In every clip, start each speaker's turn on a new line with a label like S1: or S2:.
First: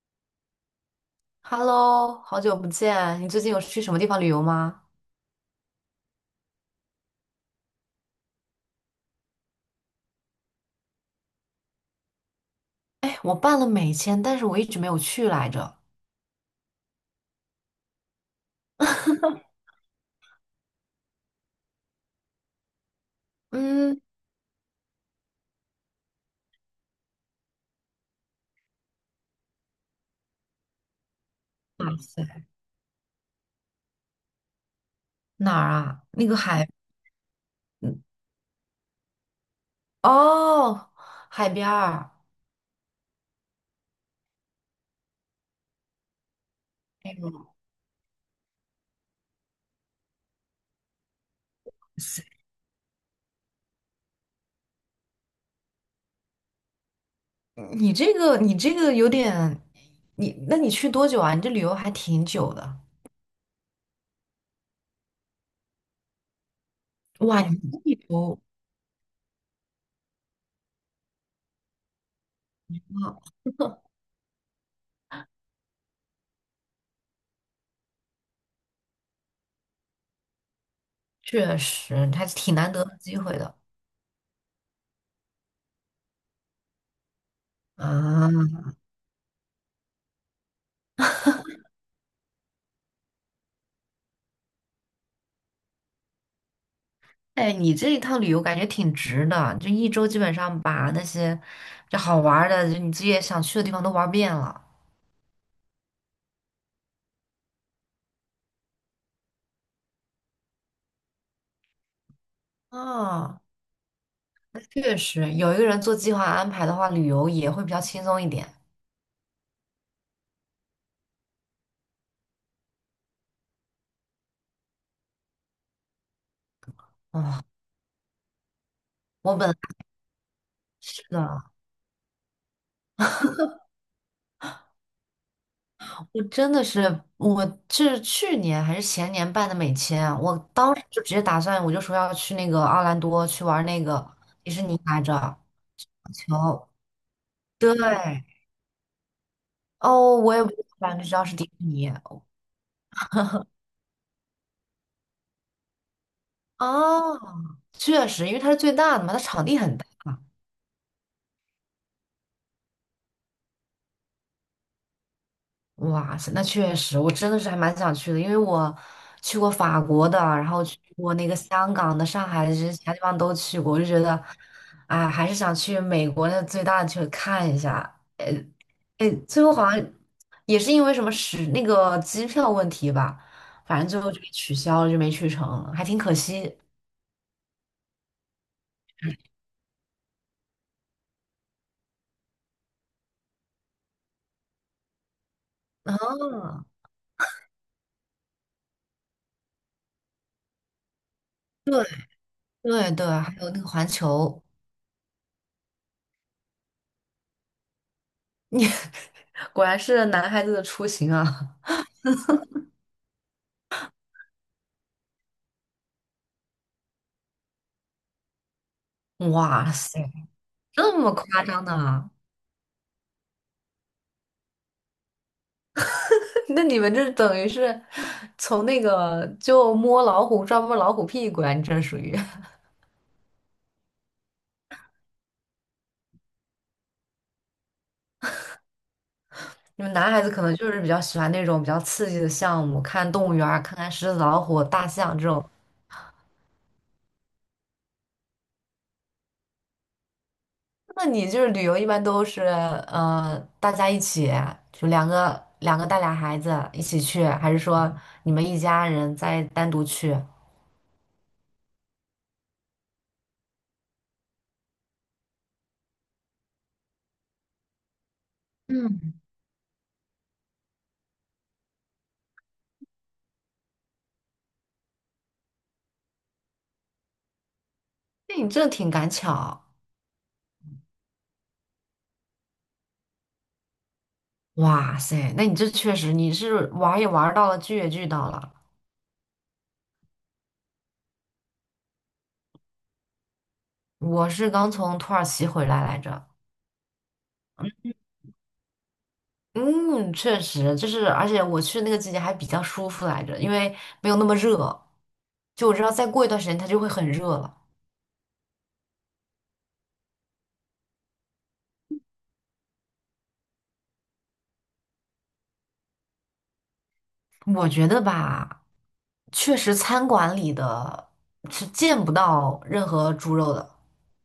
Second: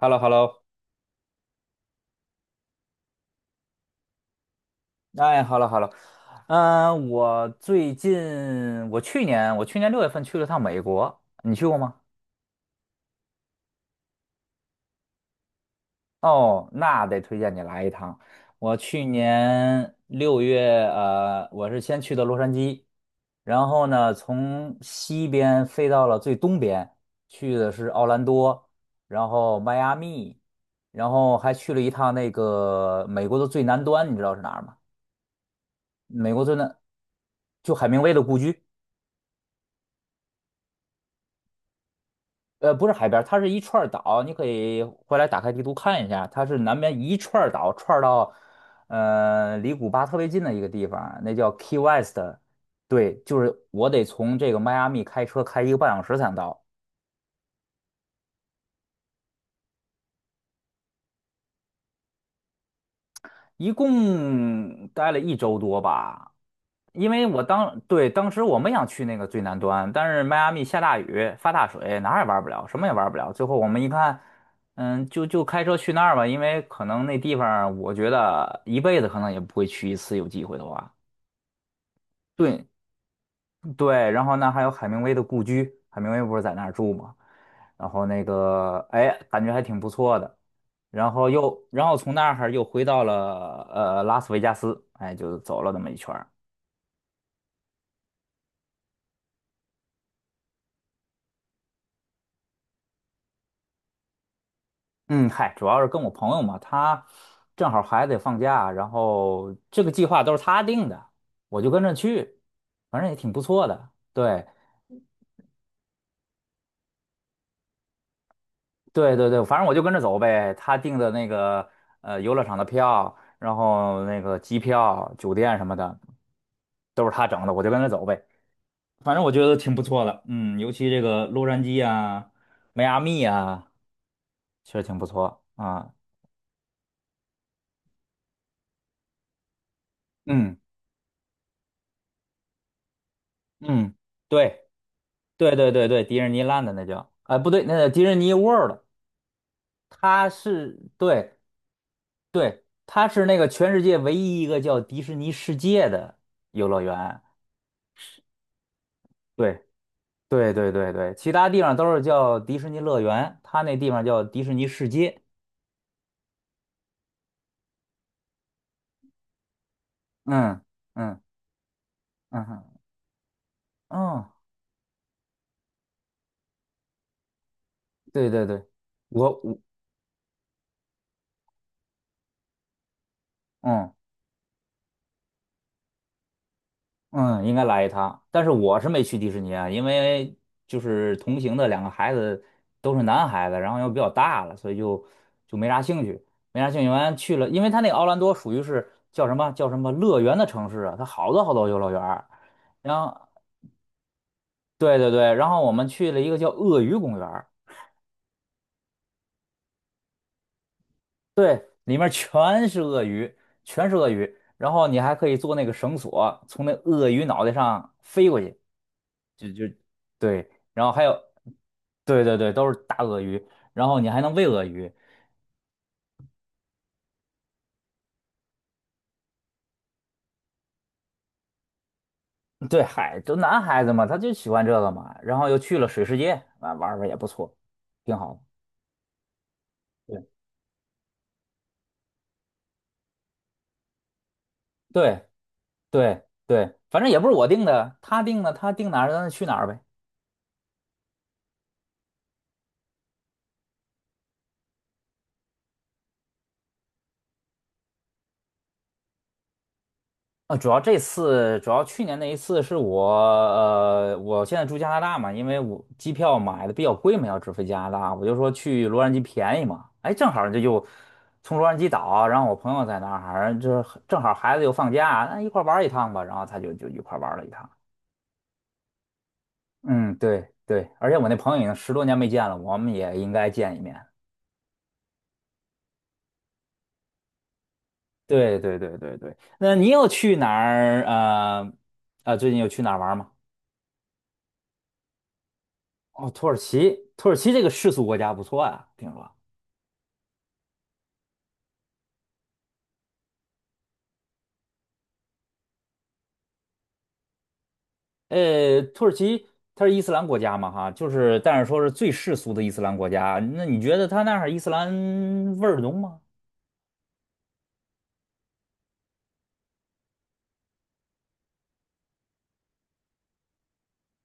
S1: h e l l o h e l l o。
S2: Hello，好久不见，你最近有去什么地方旅游吗？
S1: 哎， h e l l o h e l l o。 我最近，我去年6月份去了趟美国，你去过吗？
S2: 哎，我办了美签，但是我一直没有去来着。
S1: 哦，那得推荐你来一趟。我去 年六月，我是先去的洛杉矶，然后
S2: 嗯，
S1: 呢，从西边飞到了最东边，去的是奥兰多，然后迈阿密，然后还去了一
S2: 哇
S1: 趟
S2: 塞，
S1: 那个美国的最南端，你知道是哪儿吗？
S2: 哪儿啊？那
S1: 美
S2: 个
S1: 国最
S2: 海，
S1: 南，就海明
S2: 嗯，
S1: 威的故居。
S2: 哦，海边儿。
S1: 不是海边儿，它是一串儿岛，你可以回来打开地图看一下，它是南边
S2: 哎
S1: 一
S2: 呦
S1: 串儿
S2: 哇
S1: 岛串儿到，离古巴特别近的一个地方，那叫 Key West。
S2: 塞，
S1: 对，就是我得从这个迈阿密开车开1个半小时才能到。
S2: 嗯，你这个有点，那你去多久啊？你这旅游还挺久的。
S1: 一共待了一周多吧，因为
S2: 哇，你 这旅
S1: 对，当
S2: 游，
S1: 时我们想去那个最南端，但是迈阿密下大雨，发大水，哪儿也玩不了，什么也玩不了。最
S2: 哇，
S1: 后我 们一看，就开车去那儿吧，因为可能那地方我觉得一辈子可能也不会去一次，有机会的话。
S2: 确实还是挺
S1: 对，
S2: 难得的机会的
S1: 对，然后呢还有海明威的故居，海明威不是在那儿住吗？然后那
S2: 啊。
S1: 个，哎，感觉还挺不错的。然后又，然后从那儿又回到了拉斯维加斯，哎，就走了那么一圈儿。
S2: 哎，你这一趟旅游感觉挺值的，就一周基本上把那些就好玩儿的，就你自己也想去的地方都玩遍了。
S1: 嗯，嗨，主要是跟我朋友嘛，他正好孩子也放假，然后这个计划都是他定的，我就跟着去，反正也挺不
S2: 啊，
S1: 错的。对，
S2: 确实，有一个人做计划安排的话，旅游也会比较轻松一点。
S1: 对对对，反正我就跟着走呗。他订的那个游乐场的票，然后那个机票、酒店什么的都是他
S2: 哦，
S1: 整的，我就跟着走呗。反正我
S2: 我
S1: 觉
S2: 本来
S1: 得挺不错的，尤其这
S2: 是
S1: 个
S2: 的，
S1: 洛杉矶啊、迈阿密啊，确实挺不错啊。
S2: 我是去年还是前年办的美签啊，我
S1: 嗯
S2: 当时就直接打算，我就说要去那个奥兰多去玩那
S1: 嗯，
S2: 个迪士
S1: 对
S2: 尼来着，
S1: 对对对对，迪士尼
S2: 球，
S1: land 那叫，哎、不对，
S2: 对，
S1: 那叫迪士尼 World，
S2: 哦，我也不是知道
S1: 对
S2: 是迪士尼。
S1: 对，它是那个全世界唯一一个叫迪士尼世界的游乐
S2: 哦，
S1: 园。
S2: 确实，因为它是最大的嘛，它场地
S1: 对。
S2: 很大。
S1: 对对对对，其他地方都是叫迪士尼乐园，他那地方叫迪士尼世界。
S2: 哇塞，那确实，我真的是还蛮想去的，因为我去过法国的，然
S1: 嗯
S2: 后去过
S1: 嗯
S2: 那个香港的、上
S1: 嗯
S2: 海的，这
S1: 哼
S2: 些其他地方都去过，我就觉得，
S1: 嗯，
S2: 哎，还是想去美国那最大的去看一下。哎
S1: 对对对，
S2: 哎，
S1: 我
S2: 最后
S1: 我
S2: 好像也是因为什么使那个机票问题吧，反正
S1: 嗯
S2: 最后就给取消了，就没去成，还挺可惜。
S1: 嗯，应该来一趟，但是我是没去迪士尼啊，因为就是同行的2个孩子都是男孩子，然后又比较大了，所以就没啥兴趣，没
S2: 嗯，
S1: 啥兴趣。完去了，因为他那个奥兰多属于是叫什么叫什么乐园的城市啊，它好多好多游乐园儿
S2: 对
S1: 然
S2: 对，
S1: 后
S2: 还有那个环球。
S1: 对对对，然后我们去了一个叫鳄鱼公园。
S2: 你 果然是男孩子的出行啊！
S1: 对，里面全是鳄鱼，全是鳄鱼。然后你还可以做那个绳索，从那鳄鱼脑袋上飞过去，就
S2: 哇塞，
S1: 对。然后
S2: 这
S1: 还
S2: 么
S1: 有，
S2: 夸张的啊？
S1: 对对对，都是大鳄鱼。然后你还能喂鳄鱼。
S2: 那你们这等于是从那个就摸老虎屁股啊！你这属于
S1: 对，嗨，都男孩子嘛，他就喜欢这个嘛。然后又去了水世界，啊，玩儿玩儿也不错，挺好的。
S2: 你们男孩
S1: 对
S2: 子可能就是比较喜欢那种比较刺激的项目，看动物园儿，看看狮子、老虎、大象
S1: 对
S2: 这种。
S1: 对对，反正也不是我定的，他定的，他定哪儿咱就去哪儿呗。
S2: 那你就是旅游一般都是大家一起，就两个两个带俩孩子一起去，还是说你们一家人再单独去？
S1: 啊，主要去年那一次是我，我现在住加拿大嘛，因为我机票买的比较贵嘛，要直飞加拿大，我就说去洛杉矶便宜嘛，哎，正好这就从洛杉矶岛，然后我朋友在那儿，就正好孩子又放假，那一块儿玩儿一趟吧，然后他就一块儿玩儿了一趟。
S2: 那你这挺赶巧。
S1: 嗯，对对，而且我那朋友已经10多年没见了，我们也应该见一面。
S2: 哇塞，那你这确实你是玩儿也玩儿到了，剧也剧到了。
S1: 对对对对对，那你有去哪儿？最近有去哪儿玩儿吗？
S2: 我是刚从土耳其回来来着，
S1: 哦，土耳其，土耳其这个世俗国家不错啊，听说。
S2: 嗯，确实就是，而且我去那个季节还比较舒服来着，因为没有那么热。就我知道再过一段时间它就会很热了。
S1: 土耳其它是伊斯兰国家嘛，哈，就是但是说是最世俗的伊斯兰国家。那你觉得它那儿伊斯兰味儿浓吗？
S2: 我觉得吧，确实餐馆里的是见不到任何猪肉的，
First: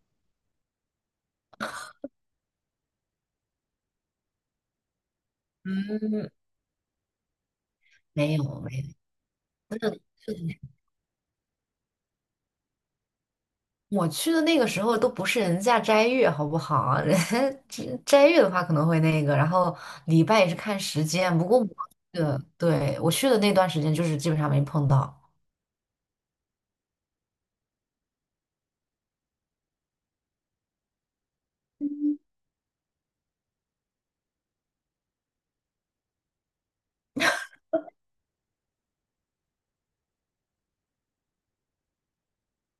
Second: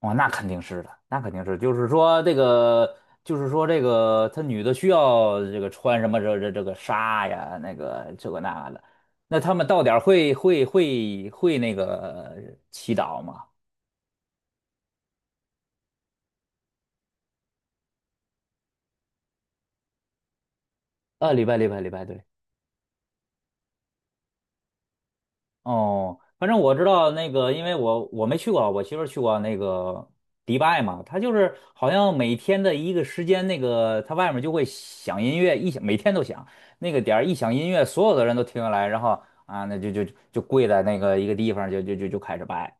S1: 哦，那肯定是的，那肯定是，就是说这个，他女的需要这个穿什么
S2: 嗯，
S1: 这个纱呀，那个这
S2: 没
S1: 个
S2: 有
S1: 那的。
S2: 没
S1: 那他们到点儿会
S2: 有。
S1: 会会会那个祈祷吗？
S2: 我去的那个时候都不是人家斋月，好不好？人家斋月的话可能会那个，然后礼拜也是看时
S1: 啊，
S2: 间。
S1: 礼
S2: 不
S1: 拜
S2: 过我
S1: 礼
S2: 去
S1: 拜礼拜，对。
S2: 的，对，我去的那段时间就是基本上没碰到。
S1: 哦，反正我知道那个，因为我没去过，我媳妇儿去过那个迪拜嘛，她就是好像每天的一个时间，那个她外面就会响音乐，一响每天都响，那个点儿一响音乐，所有的人都停下来，然后啊，那就跪在那个一个地方，就开始拜，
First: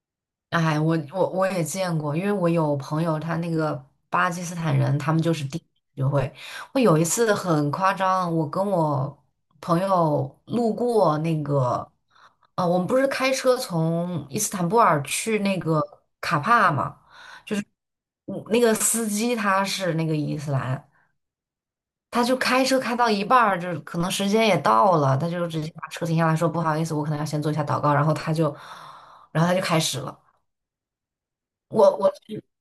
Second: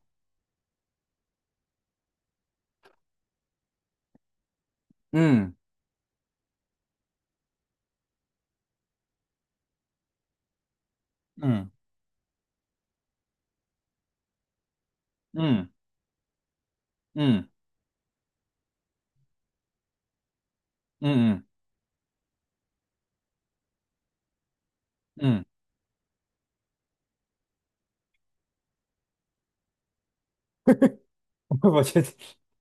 S2: 哎，我也见过，因为我有朋友，他那个巴基斯坦人，他们就是
S1: 嗯
S2: 第一次学会。我有一次很夸张，我跟我朋友路过那
S1: 嗯
S2: 个，我们不是开车从伊斯坦布尔去那
S1: 嗯
S2: 个卡帕嘛，
S1: 嗯
S2: 就是我那个司机他是那个伊斯兰，
S1: 嗯
S2: 他就开车开到一半儿，就是可能时间也到了，他
S1: 嗯嗯，
S2: 就直接把车停下来说不好意思，我可能要先做一下祷告，然后他就，开始了。
S1: 我
S2: 我
S1: 觉得
S2: 我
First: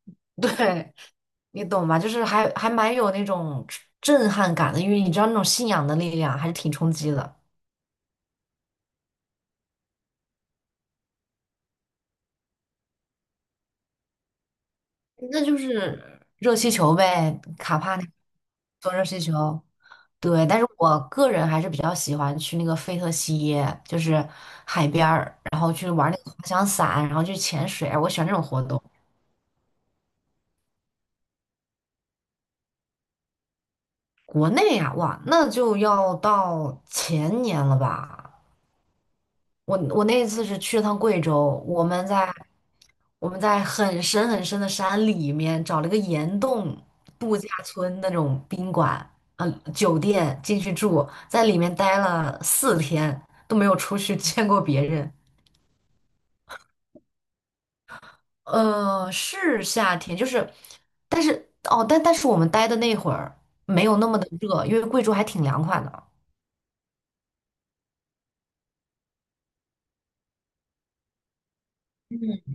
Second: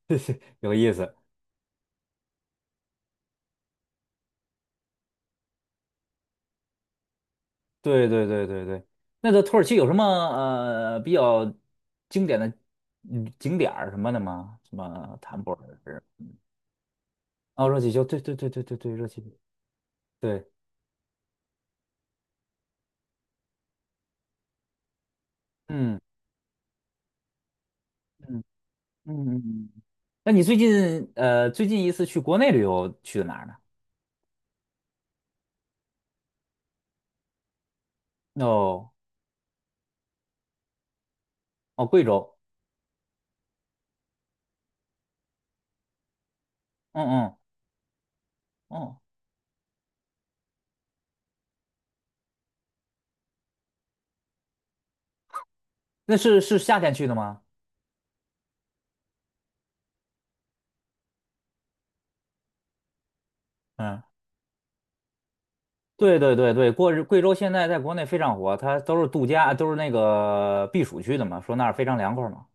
S1: 有意
S2: 对，
S1: 思。
S2: 你懂吧？就是还蛮有那种震撼感的，因为你知道那种信仰的力量还是挺冲击的。
S1: 对对对对对，那个土耳其有什么比较经典的景点儿什么的吗？什么坦
S2: 那
S1: 博
S2: 就
S1: 尔是？
S2: 是热气球呗，
S1: 哦，
S2: 卡
S1: 热气
S2: 帕
S1: 球，
S2: 那
S1: 对对对对对对，
S2: 坐热
S1: 热
S2: 气
S1: 气球，
S2: 球。对，
S1: 对，
S2: 但是我个人还是比较喜欢去那个费特西耶，就是海边儿，然后去
S1: 嗯
S2: 玩那个滑翔伞，然后去潜水，我喜欢这种
S1: 嗯
S2: 活动。
S1: 嗯嗯。嗯。那你最近最近一次去国内旅游去的哪儿呢？
S2: 国内呀、哇，那就要到前年了吧？
S1: 哦
S2: 我那一次是去了趟贵州，我
S1: 哦，贵
S2: 们在
S1: 州，
S2: 我们在很深很深的山里面找了个岩洞
S1: 嗯嗯
S2: 度假村那种宾
S1: 哦，
S2: 馆，酒店进去住，在里面待了四天，都没有出去 见过别人。
S1: 那是夏天去的吗？
S2: 是夏天，就是，但是我们待的那会儿没有
S1: 嗯，
S2: 那么的热，因为贵州还挺凉快的。
S1: 对对对对，过日贵州现在在国内非常火，它都是度假，都是那个避暑区的嘛，说那儿非常凉快嘛。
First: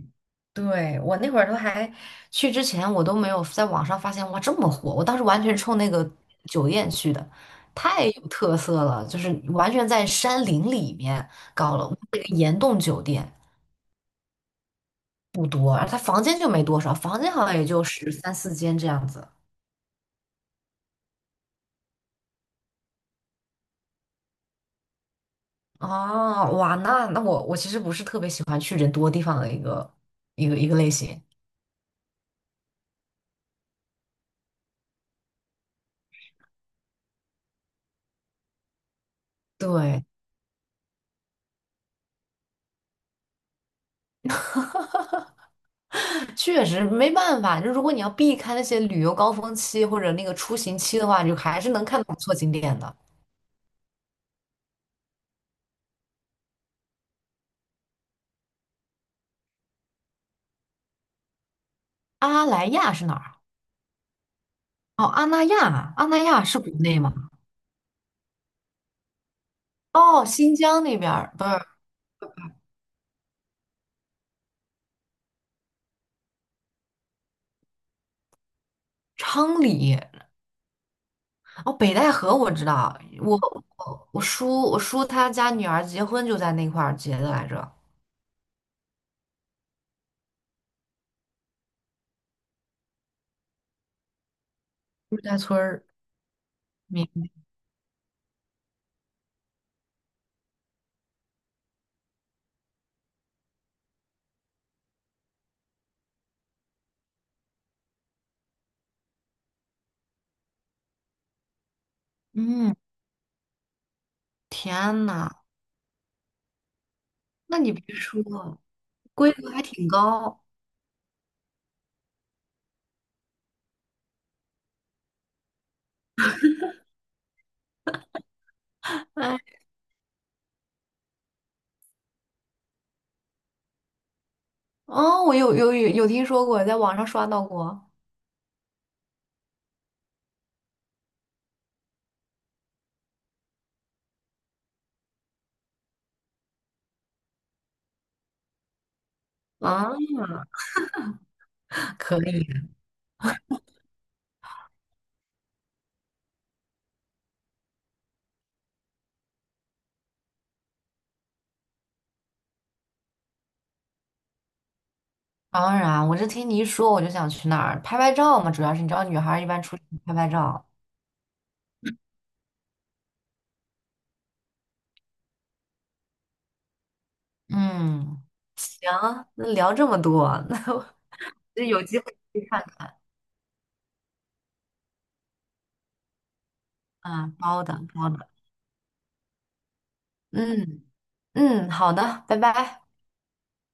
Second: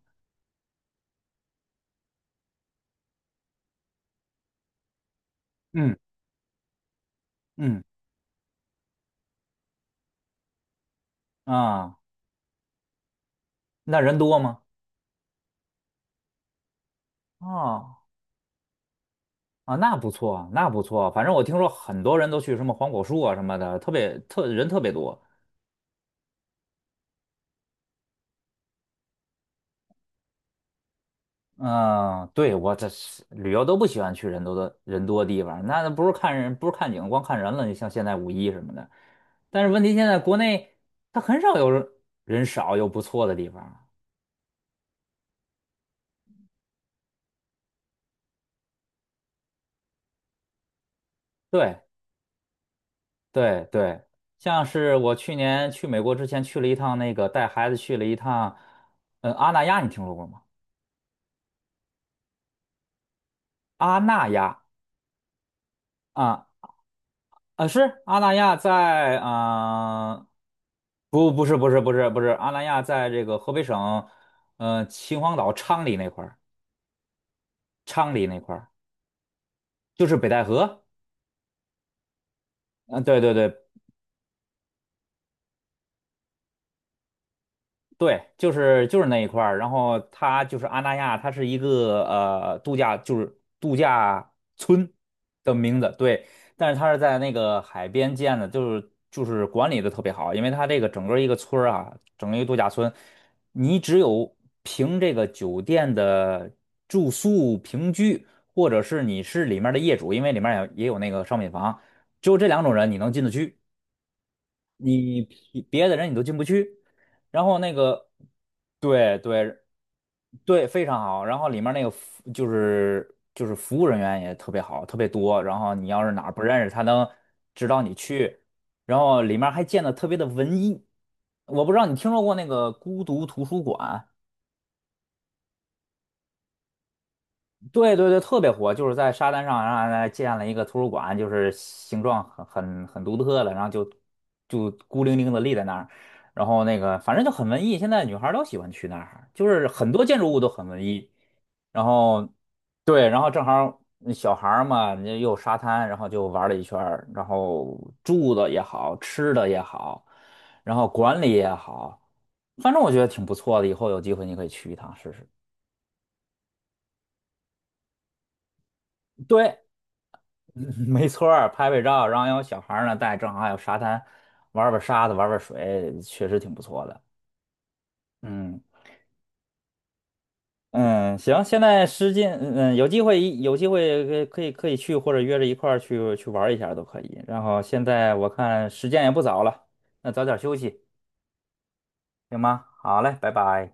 S2: 对，我那会儿都还去之前，我都没有在网上发现哇这么火。我当时完全冲那
S1: 嗯
S2: 个酒店去的，
S1: 嗯
S2: 太有特色了，就是完全在山林里面搞了
S1: 啊。
S2: 那个岩洞酒店，
S1: 那人多吗？
S2: 不多，而它房间就没多少，房间好像也就
S1: 哦
S2: 十三四间这样子。
S1: 啊，那不错啊，那不错啊。反正我听说很多人都去什么黄果树啊什么的，特别特人特别多。
S2: 哦，哇，那我其实不是特别喜欢去人多地方的一个类型。
S1: 嗯，对，我这是旅游都不喜欢去人多的地方，那不是看人，不是看景，光看人了。你像现在五一什么的，但是问题
S2: 对，
S1: 现在国内它很少有人人少又不错的地方。
S2: 确实没办法，就如果你要避开那些旅游高峰期或者那个出行期的话，你就还是
S1: 对
S2: 能看到不错景点的。
S1: 对对，像是我去年去美国之前去了一趟那个带孩子去了一趟，嗯，阿那亚，你听说过吗？
S2: 阿莱亚是哪儿啊？
S1: 阿那亚。
S2: 哦，阿那亚，阿那亚
S1: 啊，
S2: 是国内吗？
S1: 啊，是阿那亚在啊、
S2: 哦，新疆那边
S1: 不，
S2: 儿不
S1: 不
S2: 是
S1: 是，不是，不是，不是，阿那亚在这个河北省，嗯，秦皇岛昌黎那块儿，昌黎那块儿
S2: 昌黎，
S1: 就是北戴河，
S2: 哦，北戴河我知道，
S1: 嗯、对对
S2: 我
S1: 对，
S2: 我我叔我叔他家女儿结婚就在那块儿结的来着，
S1: 对，就是那一块儿，然后它就是阿那亚，它是一个度假，就是度假村
S2: 陆家
S1: 的
S2: 村
S1: 名
S2: 儿。
S1: 字，对，但是它是在
S2: 明
S1: 那个海边建的，就是管理的特别好，因为它这个整个一个村儿啊，整个一个度假村，你只有凭这个酒店的住宿平居，或者是你是里面的业主，因为里面也有那个商品房，只有这两
S2: 嗯，
S1: 种人你能进得去。
S2: 天
S1: 你
S2: 呐，
S1: 别的人你都进不去。然后
S2: 那你
S1: 那
S2: 别
S1: 个，
S2: 说，
S1: 对
S2: 规格
S1: 对
S2: 还挺高。
S1: 对，非常好。然后里面那个服就是就是服务人员也特别好，特别多。然后你要是哪儿不认识，他能指导你去。然后里
S2: 哎，
S1: 面还建的特别的文艺。我不知道你听说过那个孤独图书馆。
S2: 哦，我有听说过，在网上刷到过。
S1: 对对对，特别火，就是在沙滩上，然后呢建了一个图书馆，就是形状很独特的，然后就孤零零的立在那儿，然后那个反正就很文艺，现在女孩儿都喜欢去那儿，就是很
S2: 啊，
S1: 多建筑物都很文艺，然
S2: 可
S1: 后
S2: 以，
S1: 对，然后正好儿那小孩儿嘛，你又有沙滩，然后就玩了一圈儿，然后住的也好，吃的也好，然后管理也好，反正我觉得挺不错的，以后有机会你可以去一趟试试。
S2: 当然，我这听你一说，我就想去那儿拍拍照嘛。主要是你知道，女孩儿一
S1: 对，
S2: 般出去拍拍 照。
S1: 嗯没错儿，拍拍照，然后有小孩儿呢带，正好还有沙滩，玩儿玩儿沙子，玩儿玩儿水，确实挺不错的。
S2: 嗯，
S1: 嗯
S2: 行，那聊这么多，那我
S1: 嗯，行，现
S2: 就有
S1: 在
S2: 机会
S1: 时间，
S2: 去
S1: 嗯，
S2: 看
S1: 嗯有
S2: 看。
S1: 机会一有机会可以去，或者约着一块儿去玩儿一下都可以。
S2: 啊，
S1: 然后
S2: 包的，
S1: 现
S2: 包
S1: 在我
S2: 的。
S1: 看时间也不早了，那早点休息，
S2: 嗯嗯，好的，拜
S1: 行吗？
S2: 拜。
S1: 好嘞，拜拜。